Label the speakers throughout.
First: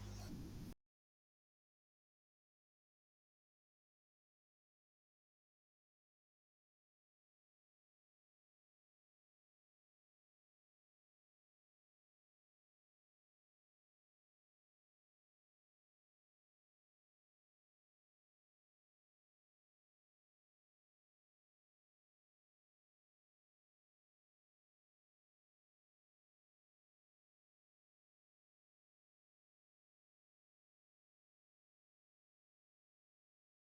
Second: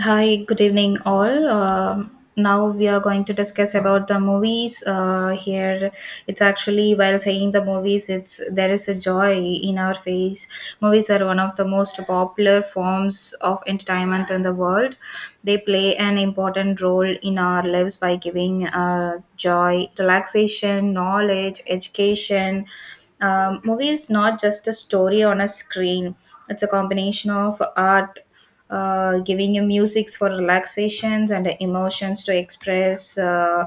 Speaker 1: Hi, good evening, all. Now we are going to discuss about the movies. Here, it's actually while saying the movies, it's there is a joy in our face. Movies are one of the most popular forms of entertainment in the world. They play an important role in our lives by giving joy, relaxation, knowledge, education. Movies not just a story on a screen. It's a combination of art, giving you musics for relaxations and emotions to express uh,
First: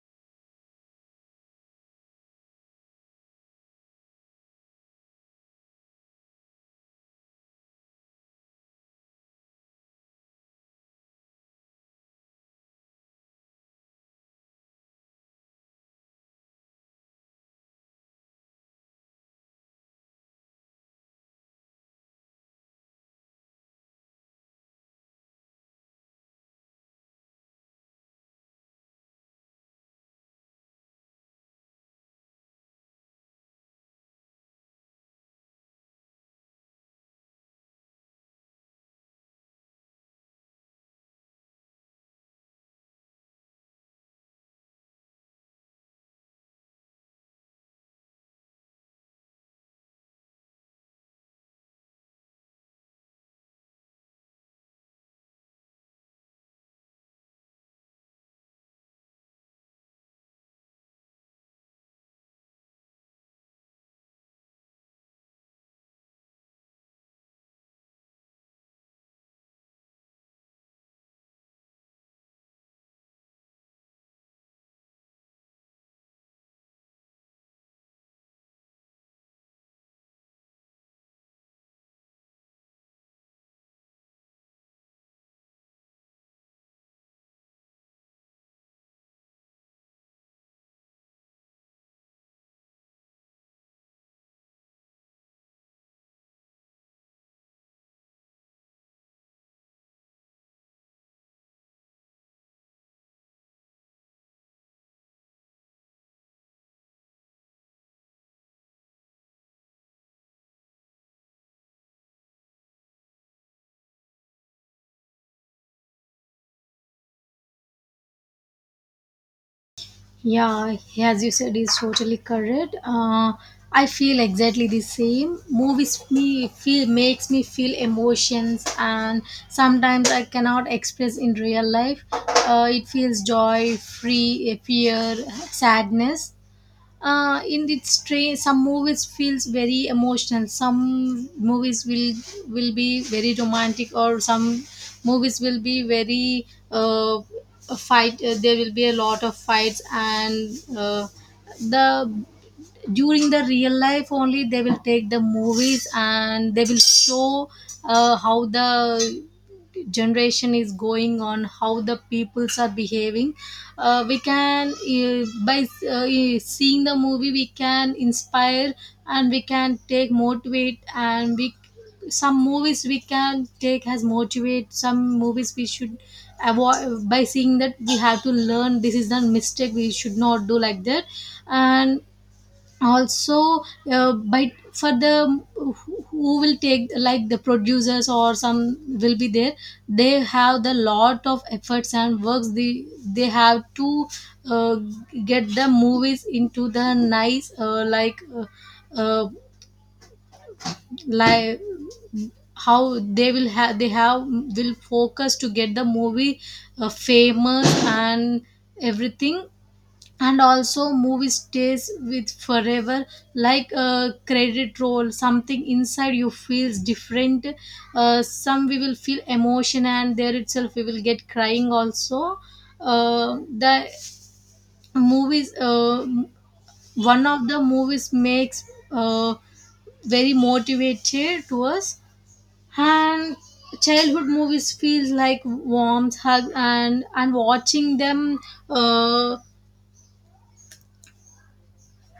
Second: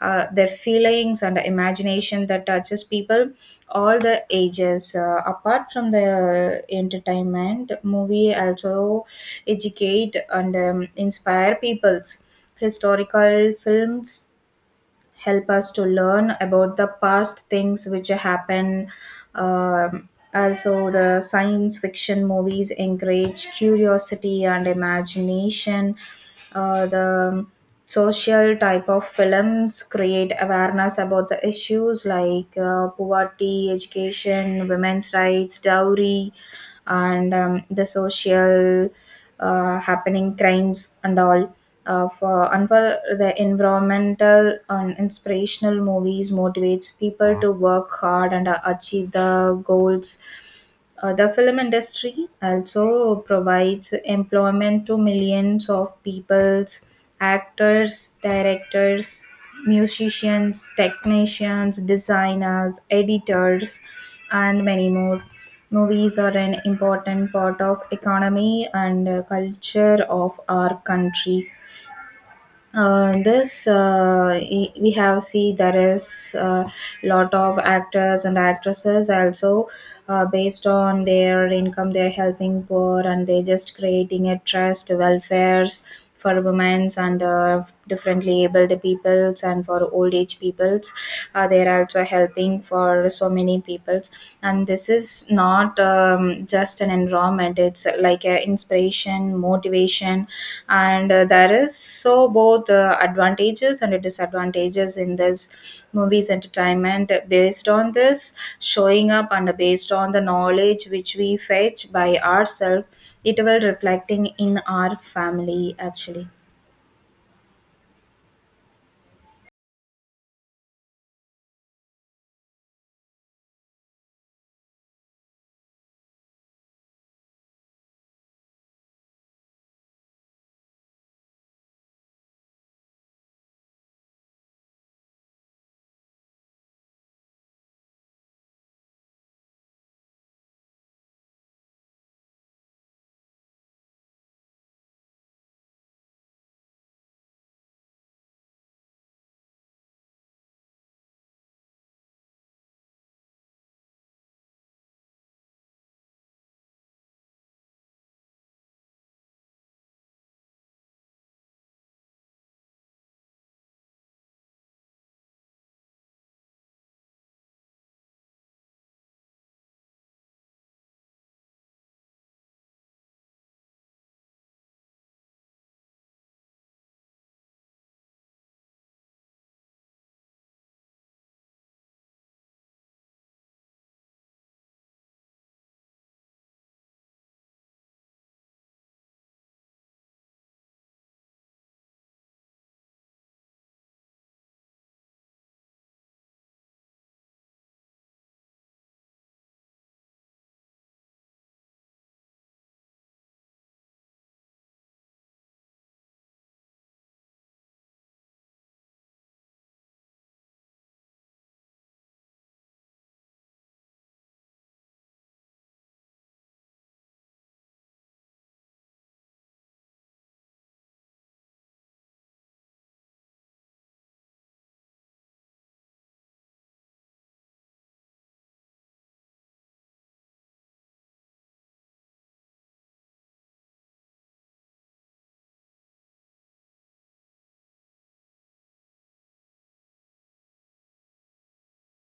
Speaker 1: uh, their feelings and imagination that touches people all the ages. Apart from the entertainment, movie also educate and inspire people's. Historical films help us to learn about the past things which happen. Um, Also, the science fiction movies encourage curiosity and imagination. The social type of films create awareness about the issues like poverty, education, women's rights, dowry, and the social happening crimes and all. For the environmental and inspirational movies motivates people to work hard and achieve the goals. The film industry also provides employment to millions of people: actors, directors, musicians, technicians, designers, editors, and many more. Movies are an important part of economy and culture of our country. In this we have see there is a lot of actors and actresses also, based on their income they're helping poor and they just creating a trust welfares for women's and differently abled peoples and for old age peoples. They're also helping for so many peoples, and this is not just an environment, it's like a inspiration motivation. And There is so both advantages and disadvantages in this movies entertainment. Based on this showing up and based on the knowledge which we fetch by ourselves, it will reflecting in our family actually.
Speaker 2: Yeah, as you said, is totally correct. I feel exactly the same. Movies me feel makes me feel emotions, and sometimes I cannot express in real life. It feels joy, free, fear, sadness, in its train some movies feels very emotional, some movies will be very romantic, or some movies will be very uh, a fight. There will be a lot of fights and uh, the during the real life only they will take the movies, and they will show how the generation is going on, how the peoples are behaving. We can by seeing the movie we can inspire, and we can take motivate, and we, some movies we can take as motivate, some movies we should avoid. By seeing that, we have to learn this is the mistake we should not do like that. And also, by for the who will take like the producers or some will be there, they have the lot of efforts and works. They have to uh, get the movies into the nice uh, like how they will have, they have will focus to get the movie famous and everything. And also movie stays with forever like a credit roll, something inside you feels different. Some, we will feel emotion and there itself we will get crying also. The Movies, one of the movies makes uh, very motivated to us. And childhood movies feels like warmth hug, and watching them, uh,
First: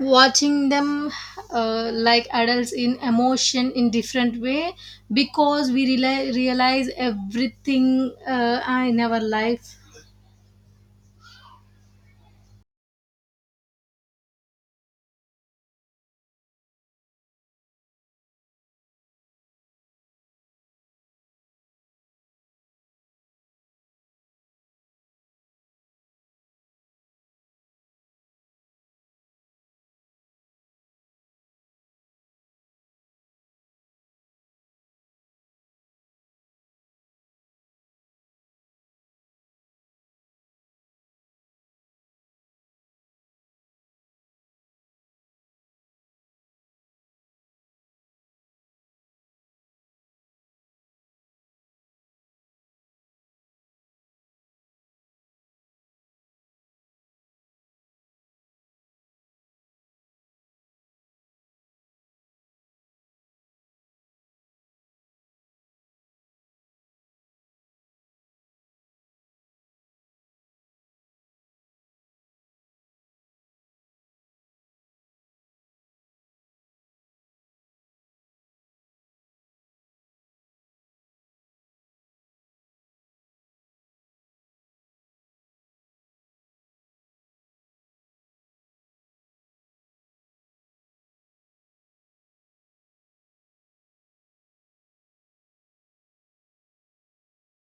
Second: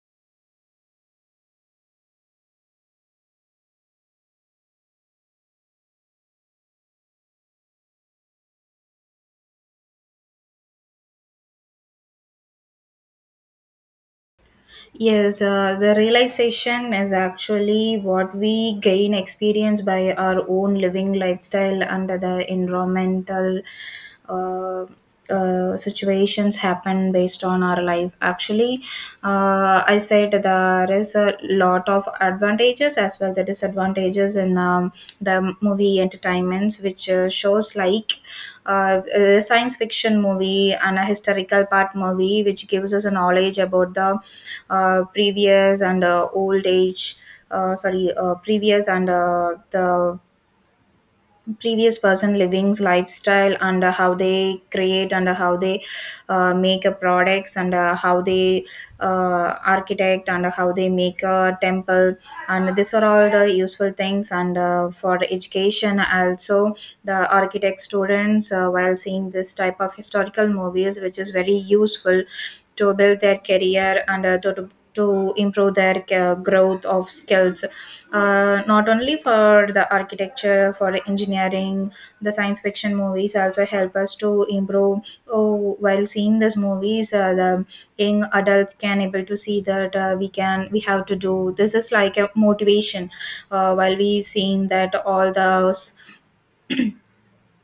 Speaker 2: watching them like adults in emotion in different way, because we rela realize everything in our life.
Speaker 1: Yes, the realization is actually what we gain experience by our own living lifestyle under the environmental uh, situations happen based on our life. Actually, I said there is a lot of advantages as well the disadvantages in the movie entertainments, which shows like a science fiction movie and a historical part movie, which gives us a knowledge about the previous and old age, sorry previous and the previous person living's lifestyle, and how they create, and how they make a products, and how they architect, and how they make a temple. And these are all the useful things, and for education also the architect students, while seeing this type of historical movies which is very useful to build their career and to improve their growth of skills. Not only for the architecture, for engineering, the science fiction movies also help us to improve. Oh, while seeing these movies, the young adults can able to see that we have to do this is like a motivation. While we seeing that all the,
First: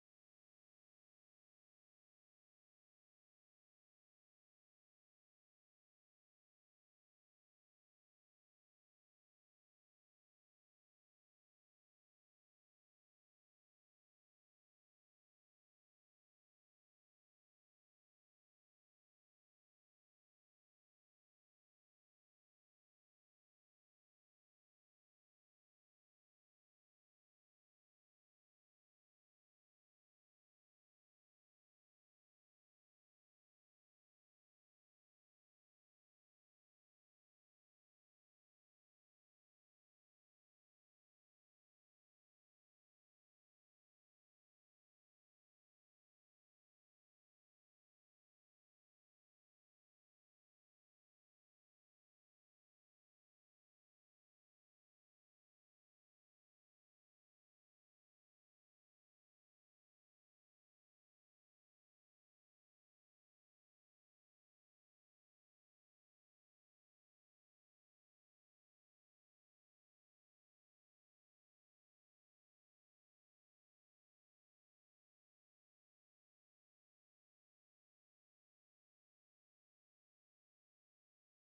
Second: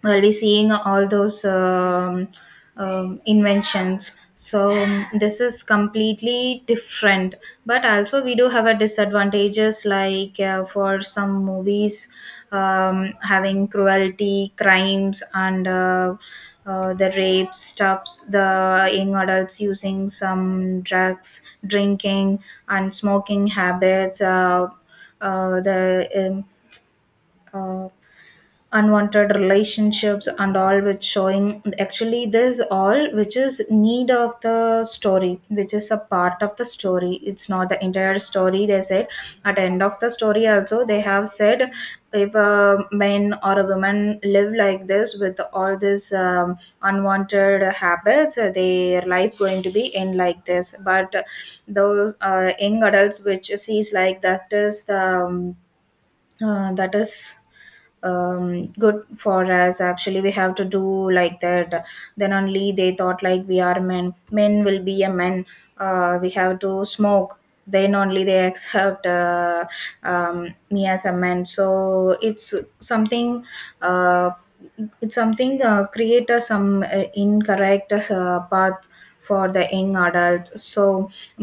Speaker 1: we'll be seeing all those inventions, so this is completely different. But also we do have a disadvantages, like for some movies having cruelty crimes and the rape stuffs, the young adults using some drugs, drinking and smoking habits, the uh, unwanted relationships and all, which showing actually this all which is need of the story, which is a part of the story, it's not the entire story, they said. At the end of the story also they have said, if a man or a woman live like this with all these unwanted habits, their life going to be end like this. But those young adults which sees like that is the that is good for us, actually we have to do like that. Then only they thought like we are men, will be a man. We have to smoke, then only they accept me as a man. So it's something, uh, it's something, create a some incorrect path for the young adult. So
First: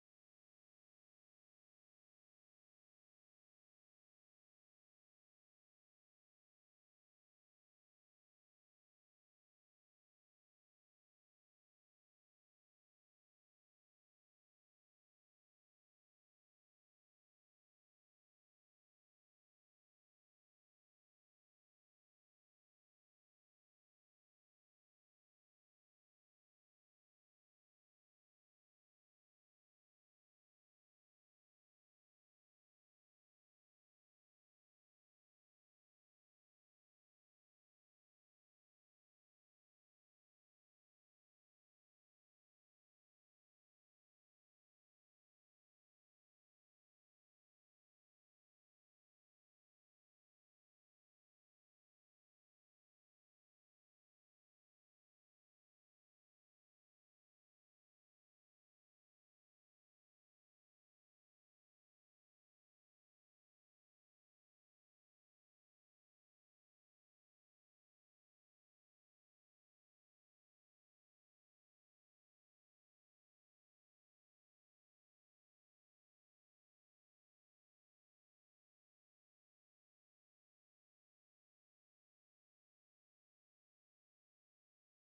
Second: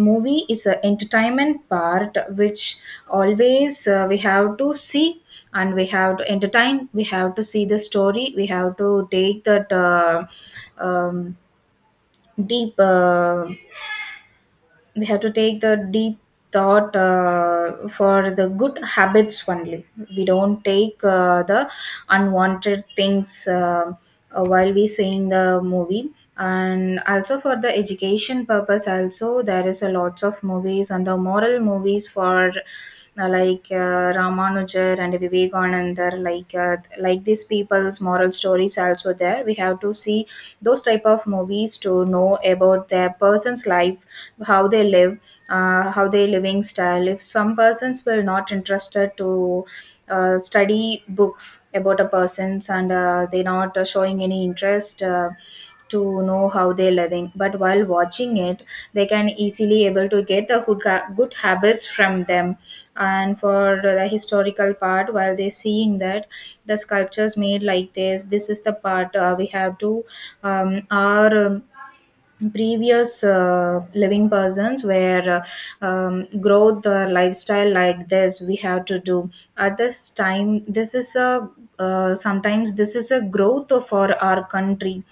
Speaker 1: movie is an entertainment part, which always we have to see, and we have to entertain, we have to see the story, we have to take that um, deep we have to take the deep thought for the good habits only. We don't take the unwanted things, while we seeing the movie. And also for the education purpose also there is a lots of movies on the moral movies for, Ramanujar and Vivekananda, like these people's moral stories also there. We have to see those type of movies to know about their person's life, how they live, how they living style. If some persons will not interested to study books about a persons and they not showing any interest, to know how they living, but while watching it they can easily able to get the good, good habits from them. And for the historical part, while they seeing that the sculptures made like this is the part we have to our previous living persons where growth or lifestyle like this we have to do at this time. This is a, sometimes this is a growth for our country.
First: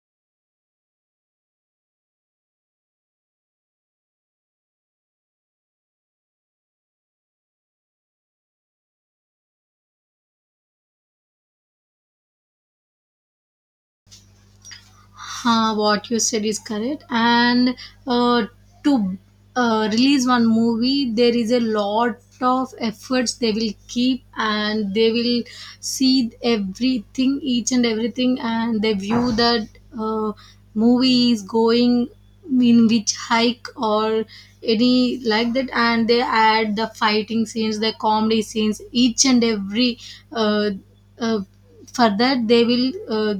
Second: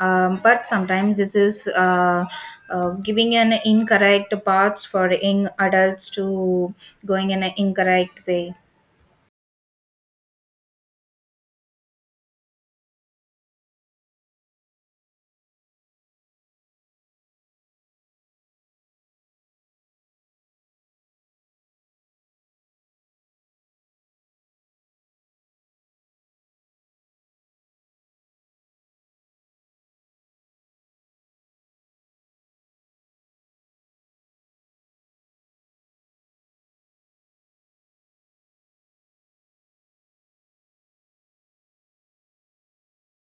Speaker 1: But sometimes this is giving an incorrect paths for young adults to going in an incorrect way.
Speaker 2: Huh, what you said is correct. And uh, to release one movie, there is a lot of efforts they will keep, and they will see everything, each and everything, and they view that uh, movie is going in which hike or any like that, and they add the fighting scenes, the comedy scenes, each and every. uh, uh, for that they will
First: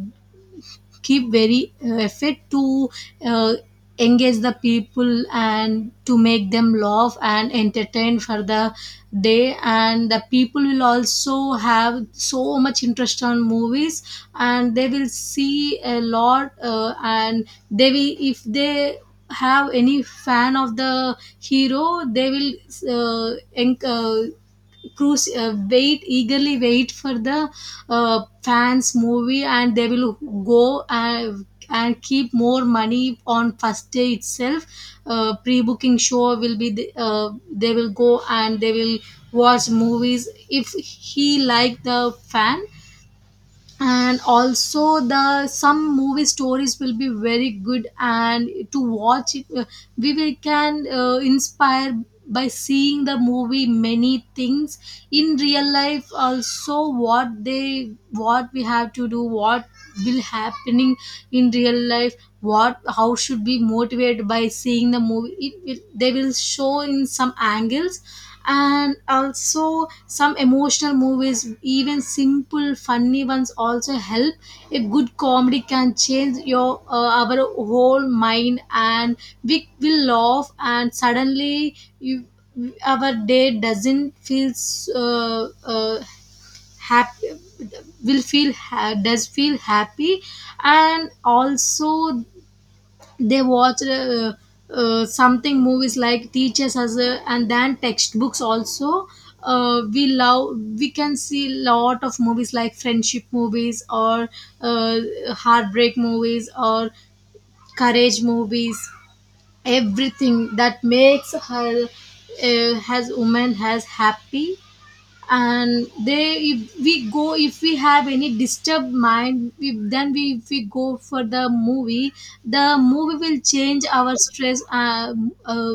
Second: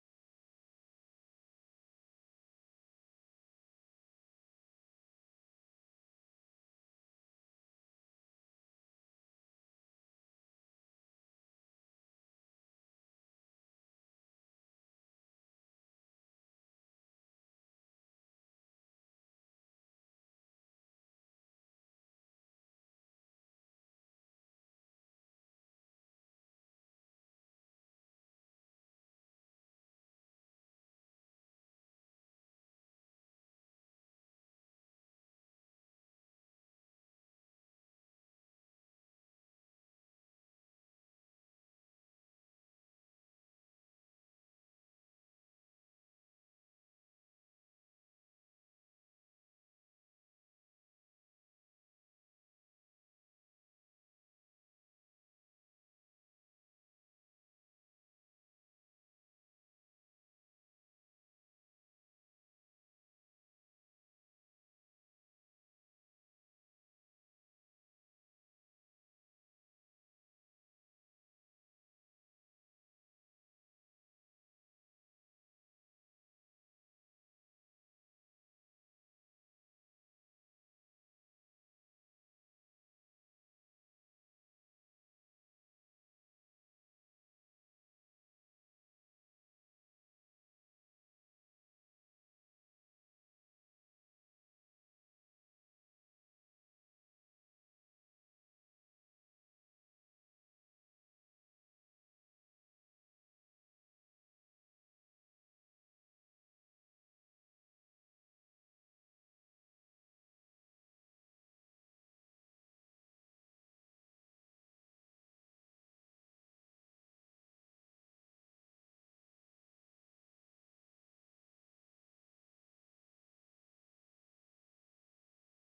Speaker 2: keep very effort to uh, engage the people and to make them laugh and entertain for the day. And the people will also have so much interest on movies, and they will see a lot, and they will, if they have any fan of the hero, they will uh, en- uh, cruise, wait eagerly wait for the fans movie, and they will go and, keep more money on first day itself. Pre-booking show will be the, they will go and they will watch movies if he like the fan. And also the, some movie stories will be very good, and to watch it, we will can inspire by seeing the movie many things in real life also, what they, what we have to do, what will happening in real life, what, how should be motivated by seeing the movie, it will, they will show in some angles. And also some emotional movies, even simple funny ones also help. A good comedy can change your our whole mind, and we will laugh and suddenly you, our day doesn't feel uh, uh, happy, will feel does feel happy. And also they watch something movies like teachers as a, and then textbooks also. We love, we can see lot of movies like friendship movies, or uh, heartbreak movies, or courage movies, everything that makes her has woman has happy. And they, if we go, if we have any disturbed mind, we, then we, if we go for the movie, the movie will change our stress, uh,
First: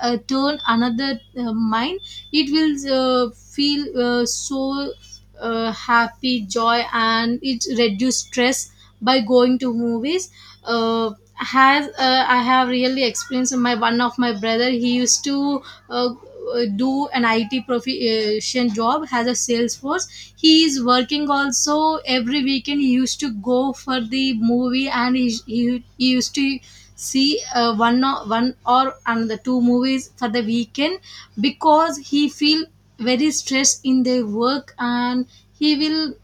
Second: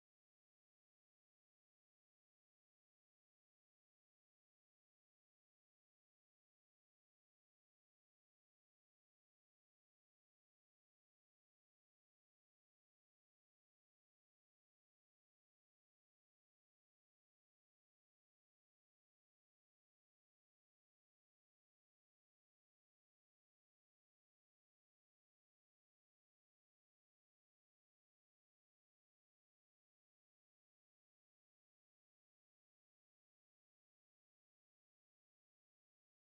Speaker 2: turn another mind. It will feel so happy joy, and it reduce stress by going to movies. Has I have really experienced, my one of my brother, he used to uh, do an IT profession job has a sales force. He is working also every weekend. He used to go for the movie, and he used to see one or another two movies for the weekend, because he feel very stressed in their work. And he will,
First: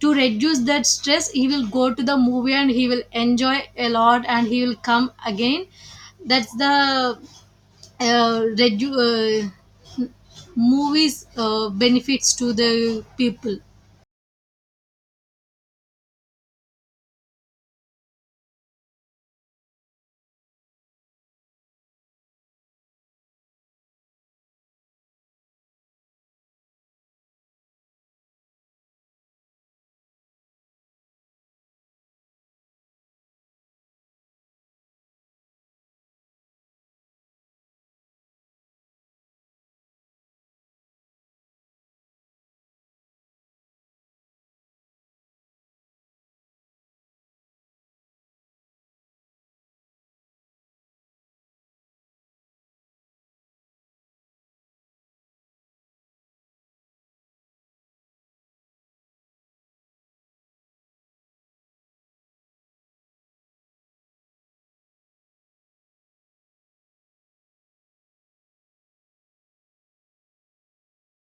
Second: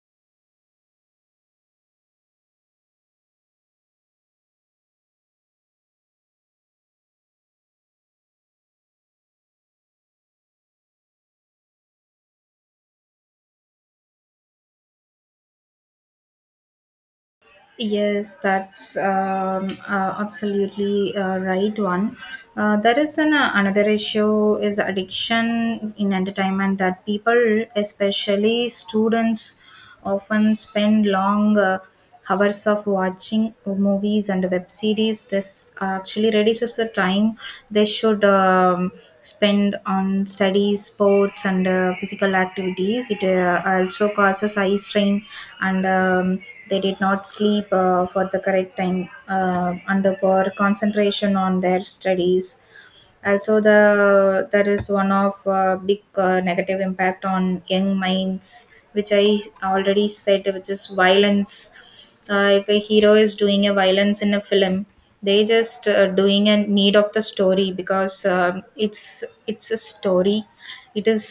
Speaker 2: to reduce that stress, he will go to the movie and he will enjoy a lot and he will come again. That's the uh, redu- uh, movies benefits to the people.
Speaker 1: Yes, that's absolutely right one. There is an, another issue is addiction in entertainment, that people, especially students, often spend long hours of watching movies and web series. This actually reduces the time they should. Spent on studies, sports, and physical activities. It also causes eye strain, and they did not sleep for the correct time, and the poor concentration on their studies. Also the that is one of big negative impact on young minds, which I already said, which is violence. If a hero is doing a violence in a film, they just doing a need of the story, because it's a story, it is,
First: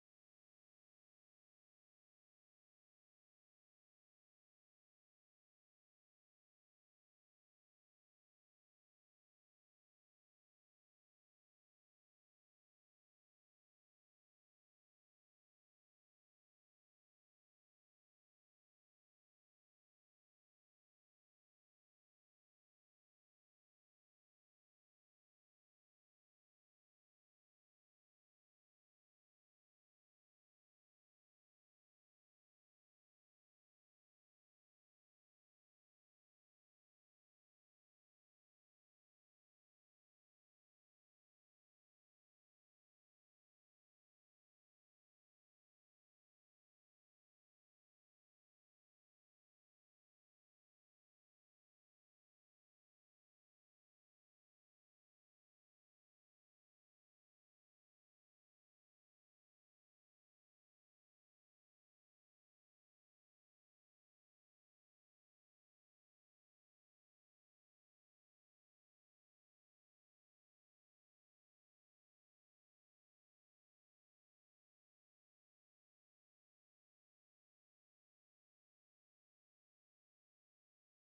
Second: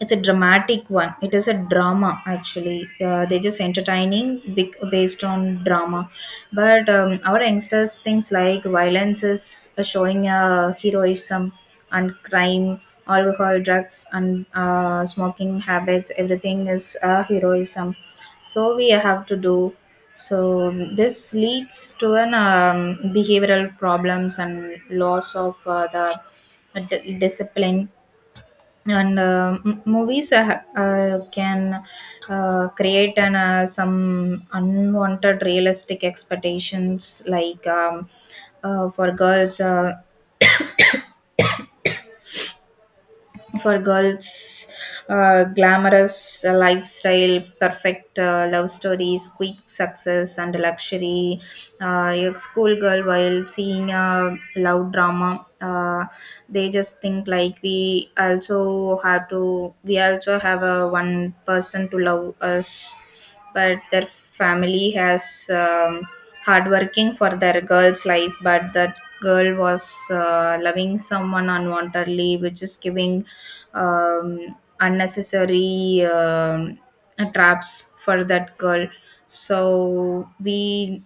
Speaker 1: it's a dramatic one. It is a drama actually. They just entertaining big, based on drama, but our youngsters things like violence is showing heroism and crime, alcohol, drugs, and smoking habits. Everything is heroism. So we have to do. So this leads to an behavioral problems and loss of discipline. Movies can create an, some unwanted realistic expectations, like uh, for girls uh, for girls, glamorous lifestyle, perfect love stories, quick success and luxury. A schoolgirl while seeing a love drama, they just think like we also have to, we also have a one person to love us. But their family has um, hard working for their girl's life, but that girl was loving someone unwantedly, which is giving unnecessary traps for that girl. so we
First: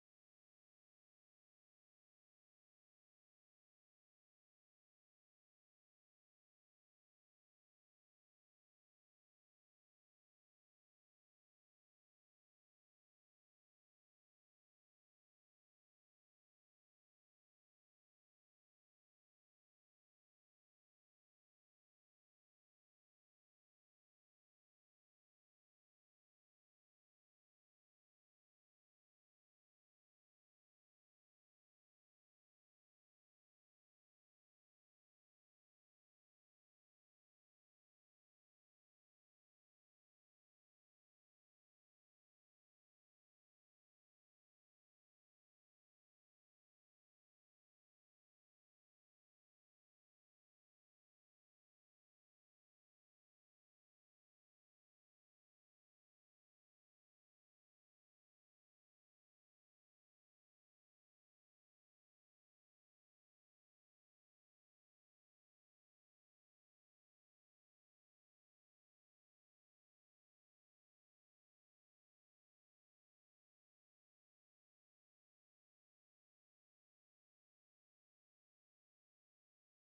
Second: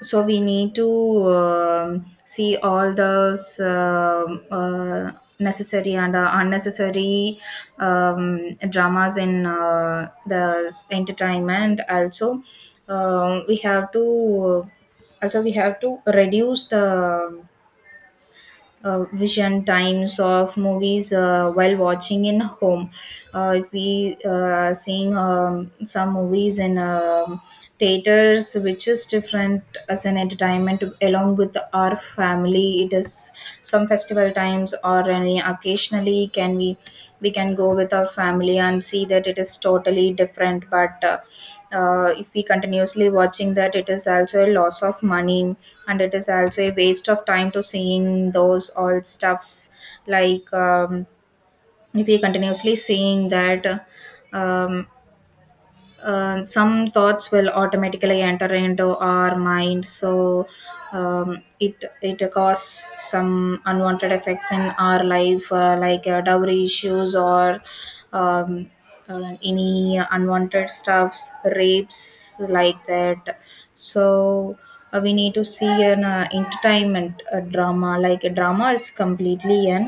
Speaker 1: so we need to um, see all those necessary and unnecessary dramas in the entertainment also. We have to, also we have to reduce the vision times of movies while watching in home. If we seeing some movies in theaters, which is different as an entertainment along with our family. It is some festival times or any occasionally can we can go with our family and see that, it is totally different. But if we continuously watching that, it is also a loss of money, and it is also a waste of time to seeing those all stuffs. Like if we continuously seeing that, um, some thoughts will automatically enter into our mind. So it causes some unwanted effects in our life, like dowry issues or um, any unwanted stuffs, rapes, like that. So we need to see an entertainment drama, like a drama is completely an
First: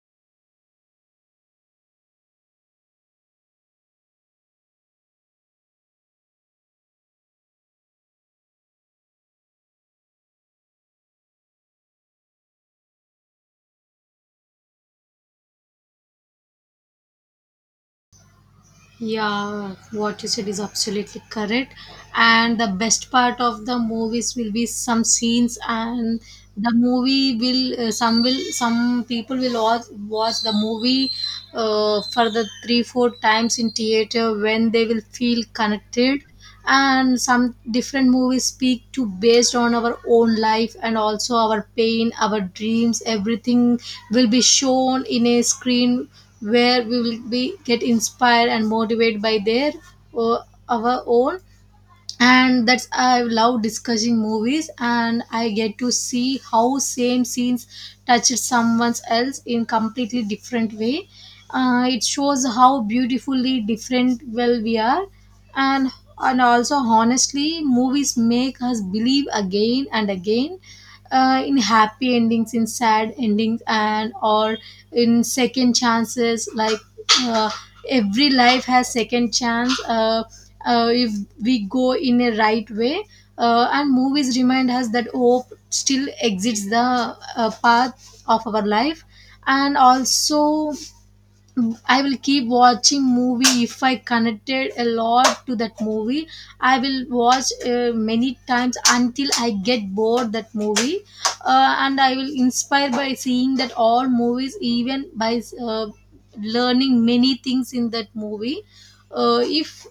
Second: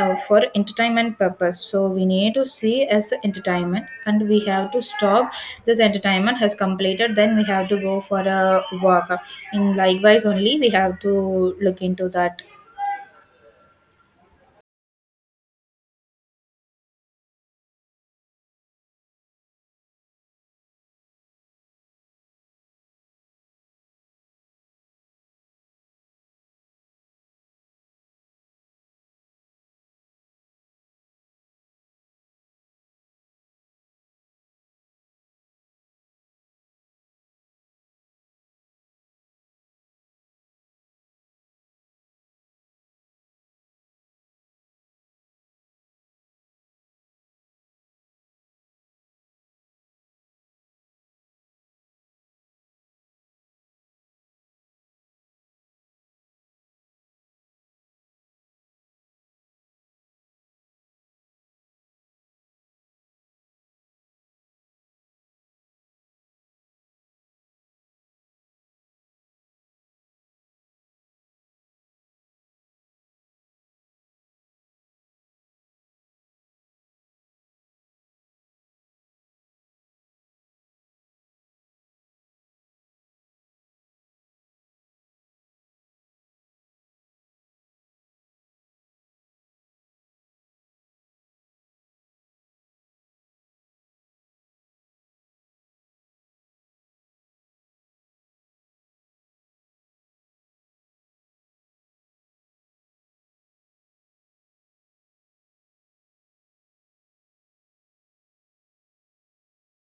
Speaker 1: for entertainment purpose. So we need to see as entertainment, and we have to stop this entertainment has completed, then we have to go for a work. In likewise only we have to look into that.
Speaker 2: Yeah, what you said is absolutely correct. And the best part of the movies will be some scenes. And the movie will some will, some people will watch the movie for the 3 4 times in theater when they will feel connected. And some different movies speak to, based on our own life, and also our pain, our dreams, everything will be shown in a screen, where we will be get inspired and motivated by their uh, our own. And that's, I love discussing movies, and I get to see how same scenes touched someone else in completely different way. It shows how beautifully different well we are. and and also honestly movies make us believe again and again, in happy endings, in sad endings, and or in second chances. Like, uh, every life has second chance. If we go in a right way, and movies remind us that hope still exists, the path of our life. And also I will keep watching movie if I connected a lot to that movie. I will watch many times until I get bored that movie, and I will inspire by seeing that all movies, even by learning many things in that movie. If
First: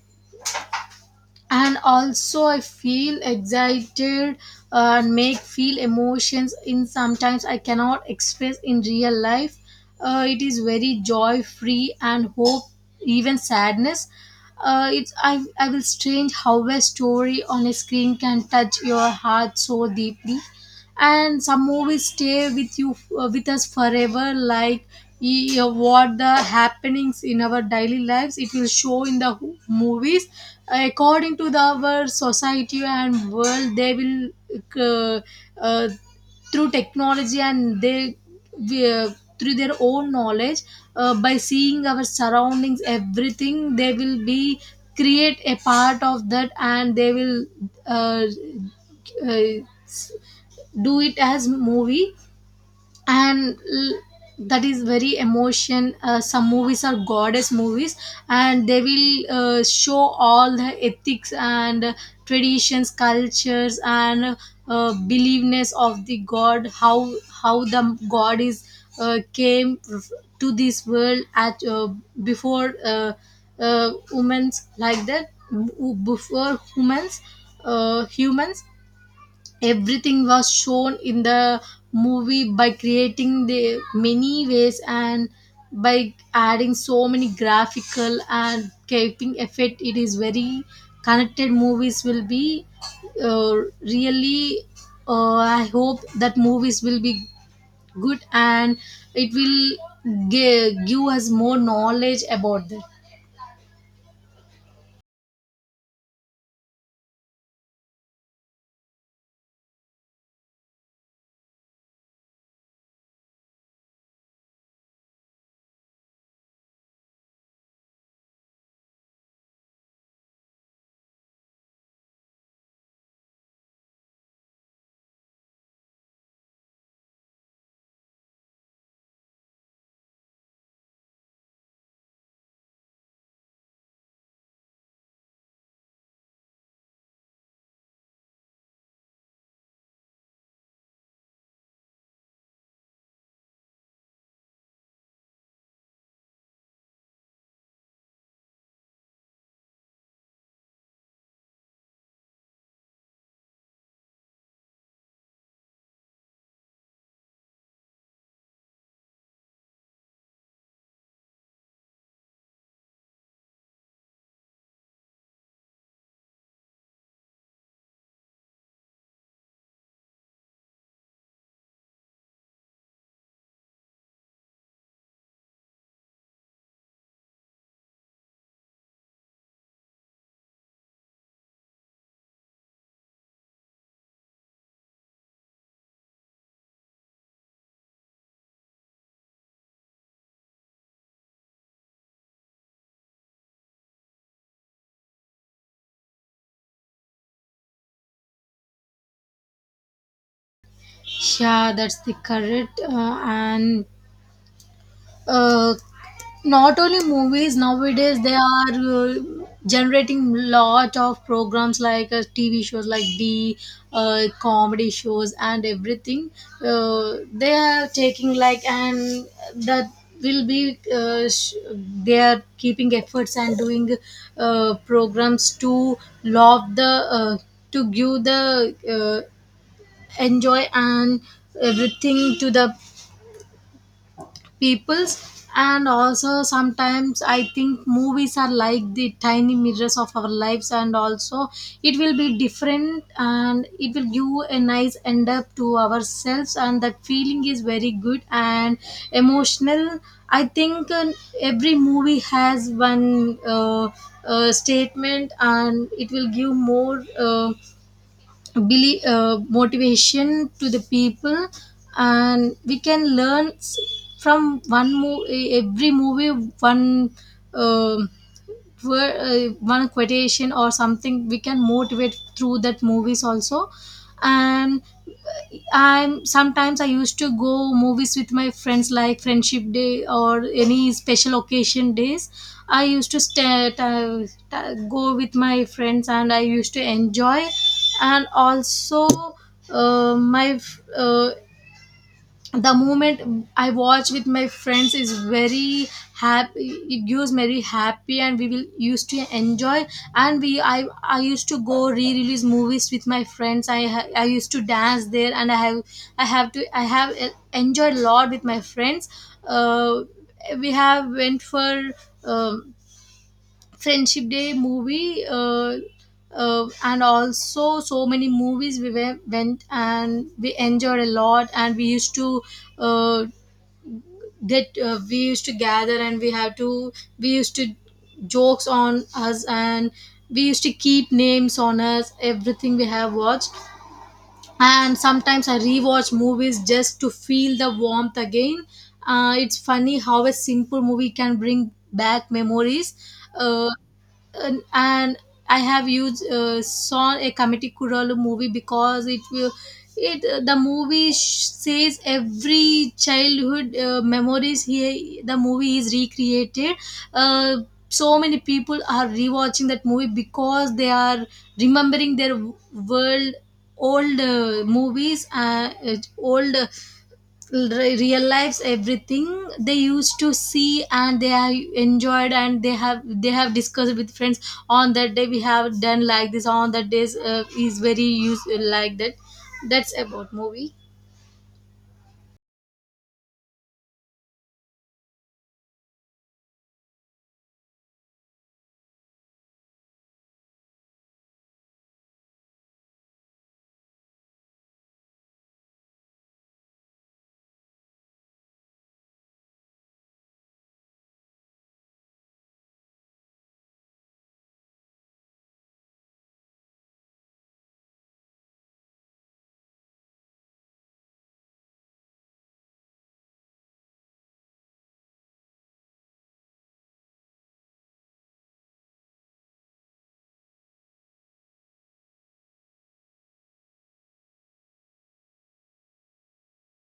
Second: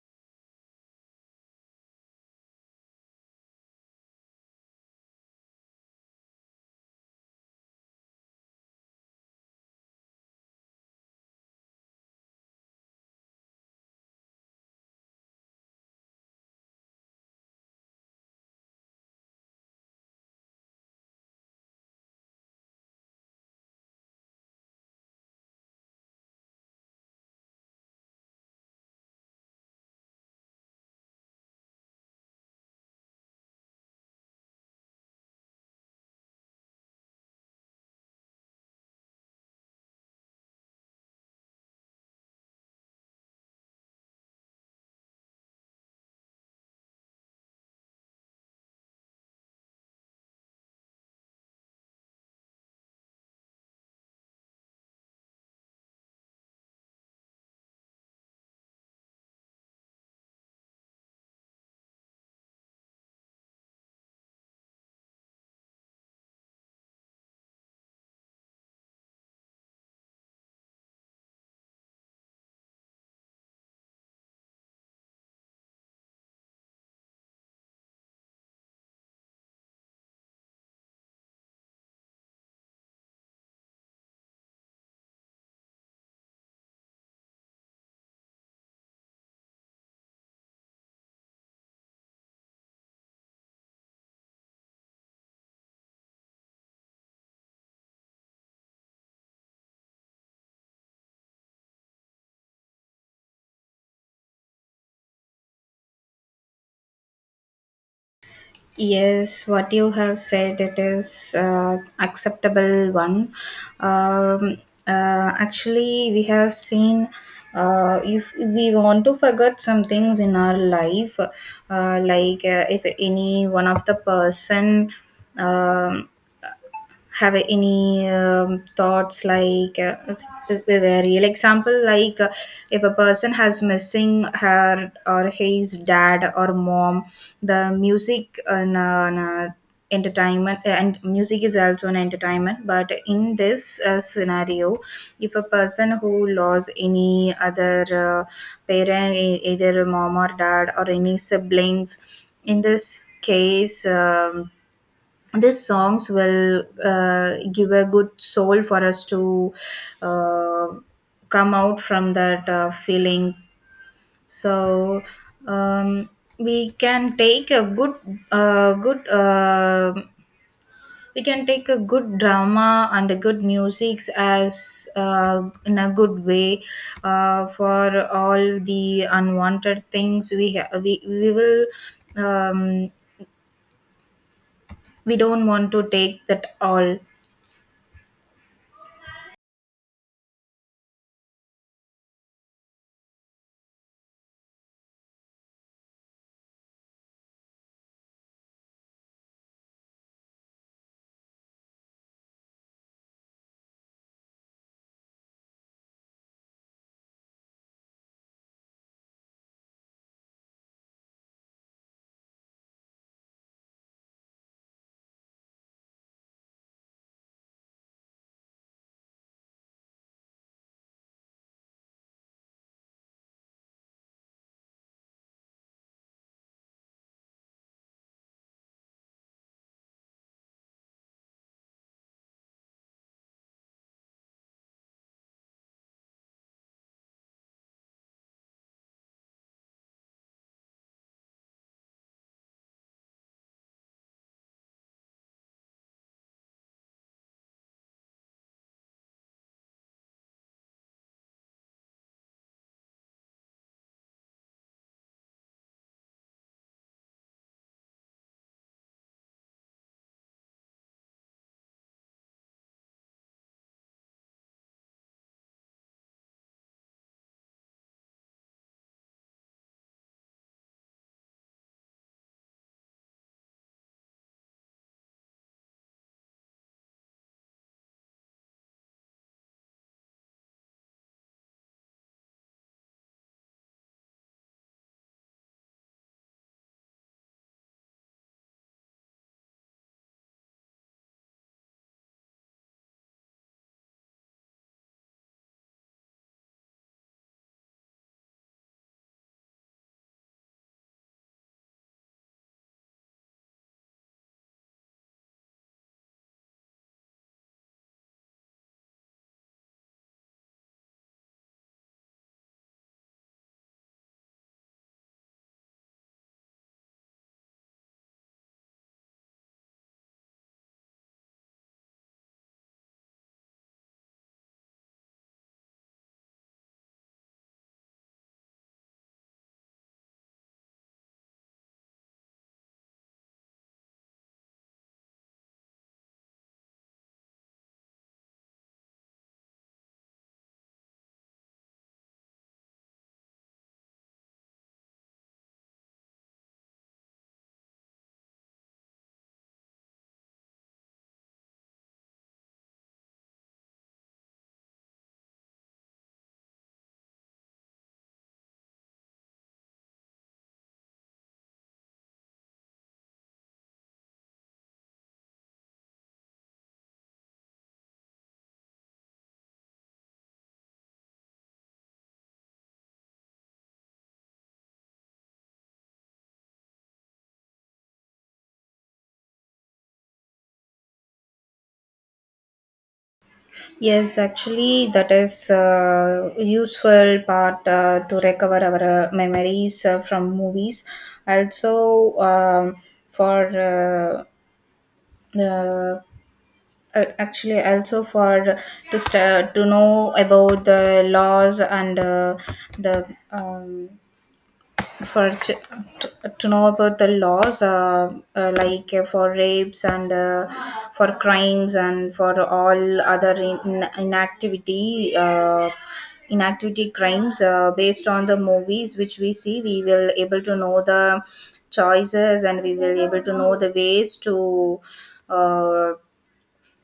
Speaker 2: And also I feel excited, and make feel emotions in sometimes I cannot express in real life. It is very joy, free, and hope, even sadness. It's I will strange how a story on a screen can touch your heart so deeply. And some movies stay with you, with us forever, like what the happenings in our daily lives it will show in the movies. According to the our society and world they will uh, uh, through technology, and they, we, uh, through their own knowledge, by seeing our surroundings everything, they will be create a part of that, and they will uh, uh, do it as movie. and l- that is very emotion. Some movies are goddess movies, and they will show all the ethics and traditions, cultures, and believeness of the god, how the god is came to this world at before women's like that, w- before humans humans, everything was shown in the movie by creating the many ways, and by adding so many graphical and keeping effect. It is very connected. Movies will be uh, really, I hope that movies will be good, and it will give us more knowledge about that.
Speaker 1: Yes, what you have said, it is acceptable one. Um, Actually, we have seen, if we want to forget some things in our life, if any one of the person um, have any thoughts like with a real example, like if a person has missing her or his dad or mom, the music and entertainment and music is also an entertainment. But in this scenario, if a person who lost any other parent, either mom or dad or any siblings, in this case these songs will give a good soul for us to uh, come out from that feeling. So um, we can take a good good we can take a good drama and a good music as in a good way for all the unwanted things. We will um, we don't want to take that all.
Speaker 2: Yeah, that's the correct. And uh, Not only movies, nowadays they are generating lot of programs like TV shows, like the comedy shows and everything. They are taking like, and that will be they are keeping efforts and doing programs to love the, uh, to give the enjoy and everything to the peoples. And also sometimes I think movies are like the tiny mirrors of our lives. And also it will be different, and it will give a nice end up to ourselves, and that feeling is very good and emotional. I think every movie has one statement, and it will give more believe, motivation to the people. And we can learn from one movie, every movie, one um, wor- one quotation or something, we can motivate through that movies also. And I'm sometimes I used to go movies with my friends like friendship day or any special occasion days. I used to go with my friends and I used to enjoy. And also uh, my f- uh, the moment I watch with my friends is very happy. It gives very happy, and we will used to enjoy. And we, I used to go re-release movies with my friends. I used to dance there, and I have enjoyed a lot with my friends. Uh, we have went for um friendship day movie, and also so many movies we went and we enjoyed a lot, and we used to uh, get we used to gather, and we used to jokes on us, and we used to keep names on us, everything we have watched. And sometimes I rewatch movies just to feel the warmth again. It's funny how a simple movie can bring back memories. Uh, and I have used saw a committee Kural movie because it will, it the movie says every childhood memories here. The movie is recreated, uh, so many people are rewatching that movie because they are remembering their w- world old movies, real lives, everything they used to see, and they have enjoyed, and they have discussed with friends. On that day we have done like this, on that days, is very use, like that. That's about movie.
Speaker 1: Yes, actually, that is a useful part to recover our memories from movies. Also, for uh, uh, actually, also for to st- to know about the laws and the for ch- to, to know about the laws, for rapes and for crimes and for all other in, inactivity, inactivity crimes, based on the movies which we see, we will able to know the choices, and we will able to know the ways to uh,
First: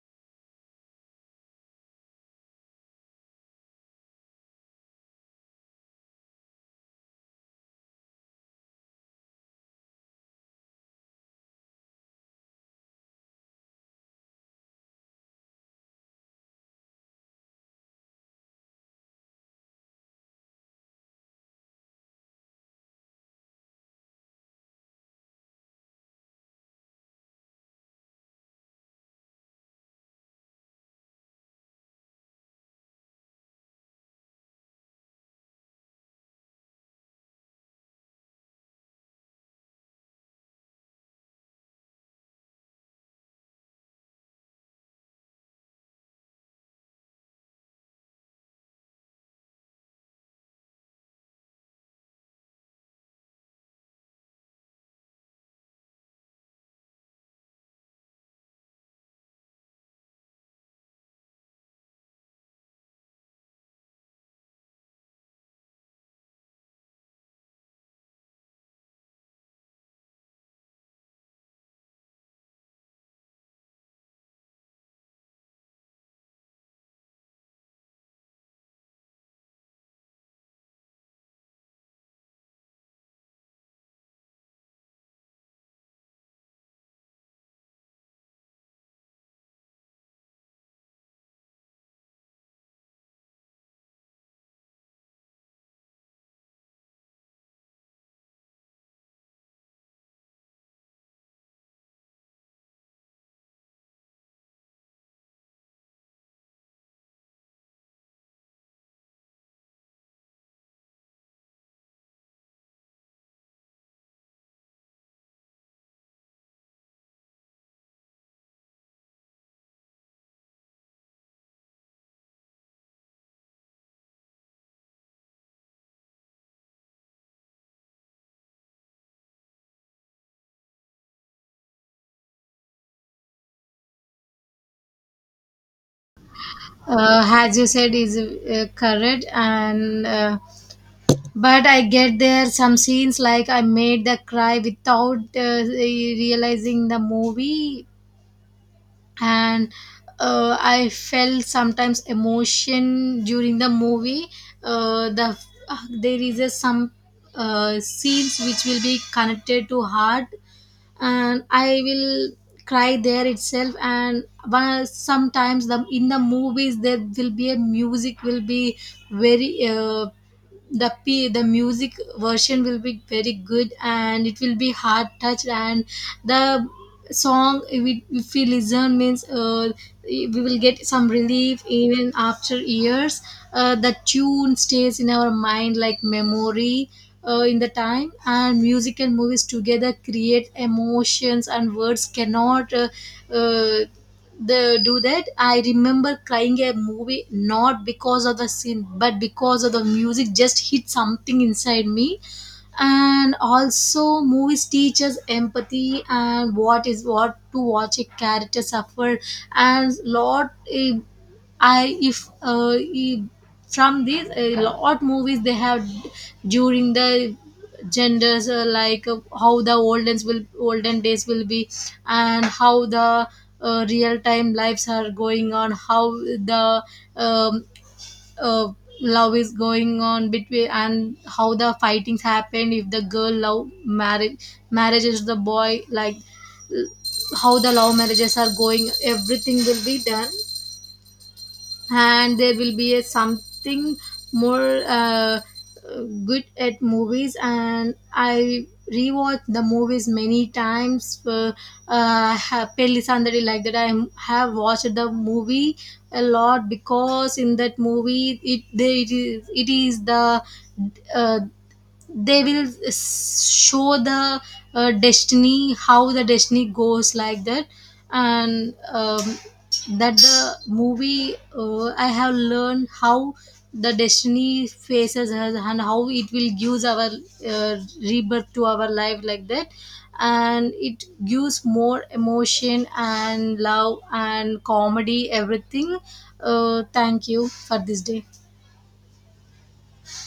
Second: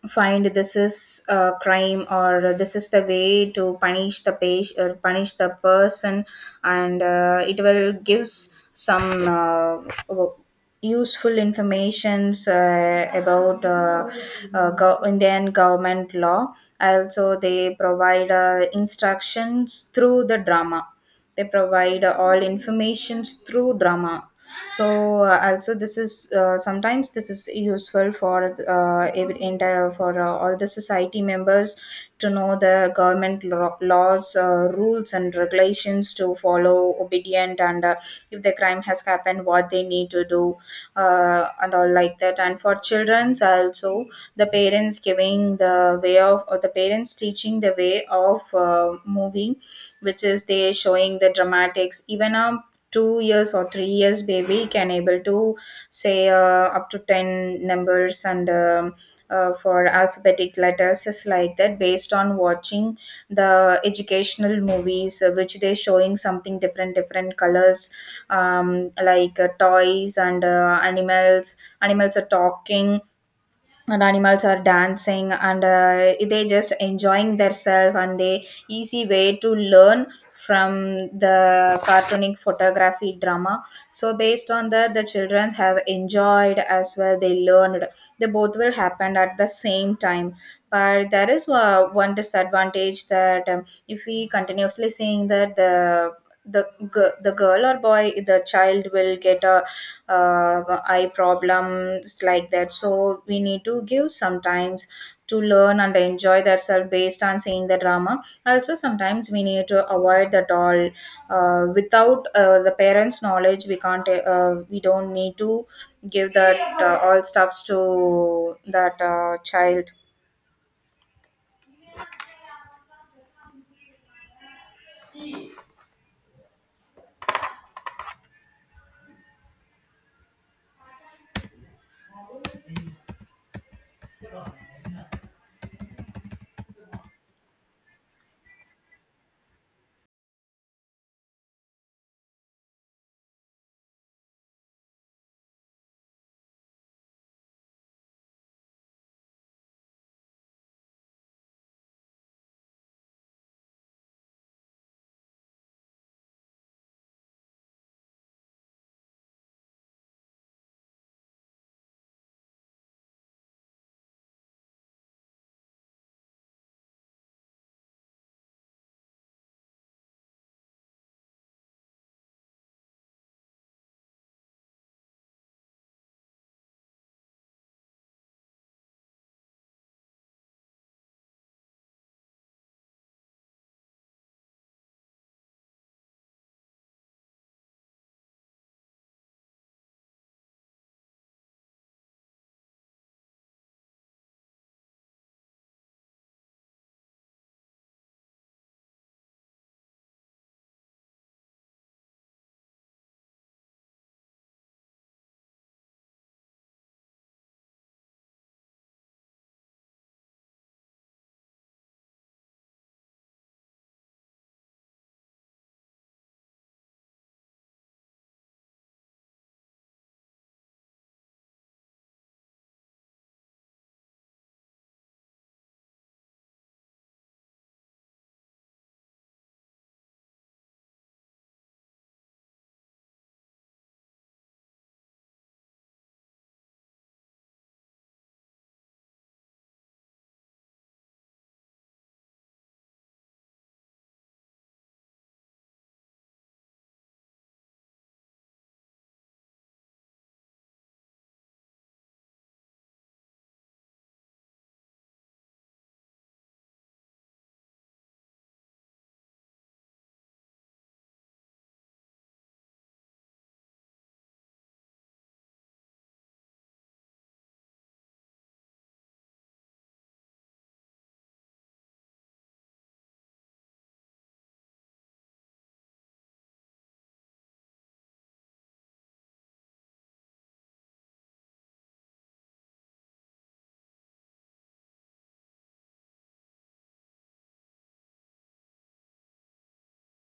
Speaker 1: find this is a crime or this is the way to punish the patient or punish the person. And it will gives some w- useful informations about Indian government law. Also they provide instructions through the drama, they provide all informations through drama. So also this is sometimes this is useful for entire for all the society members to know the government laws, rules and regulations to follow obedient, and if the crime has happened, what they need to do, and all like that. And for childrens also, the parents giving the way of, or the parents teaching the way of moving, which is they showing the dramatics. Even a 2 years or 3 years baby can able to say up to 10 numbers, and for alphabetic letters is like that, based on watching the educational movies, which they showing something different different colors, like toys and animals, are talking and animals are dancing, and they just enjoying themselves, and they easy way to learn from the cartooning photography drama. So based on that, the children have enjoyed as well they learned, they both will happen at the same time. But there is one disadvantage, that if we continuously seeing that, the, the girl or boy, the child will get a eye problems, like that. So we need to give sometimes to learn and enjoy that self based on seeing the drama. Also sometimes we need to avoid that all, without the parents knowledge. We don't need to give that all stuffs to that child.
Speaker 2: As you said is correct. And But I get there some scenes like I made the cry without realizing the movie, and I felt sometimes emotion during the movie. Uh, the there is a, some scenes which will be connected to heart, and I will cry there itself. And one, sometimes the, in the movies there will be a music will be very. The music version will be very good, and it will be heart touched. And the song, we if we listen means, we will get some relief even after years. The tune stays in our mind like memory, in the time. And music and movies together create emotions, and words cannot uh, do that. I remember crying a movie not because of the scene, but because of the music just hit something inside me. And also movies teach us empathy, and what is, what to watch a character suffer. And lot, eh, I if eh, from these a lot movies they have during the genders, like how the olden days will be, and how the real time lives are going on, how the um, uh, love is going on between, and how the fightings happen if the girl love marriage marriages the boy, like, l- how the love marriages are going, everything will be done. And there will be a something more good at movies. And I rewatch the movies many times, pelli sandari like that, I have watched the movie a lot, because in that movie it is the uh, they will show the destiny, how the destiny goes like that. And that the movie, I have learned how the destiny faces us, and how it will gives our rebirth to our life like that. And it gives more emotion and love and comedy, everything. Thank you for this day.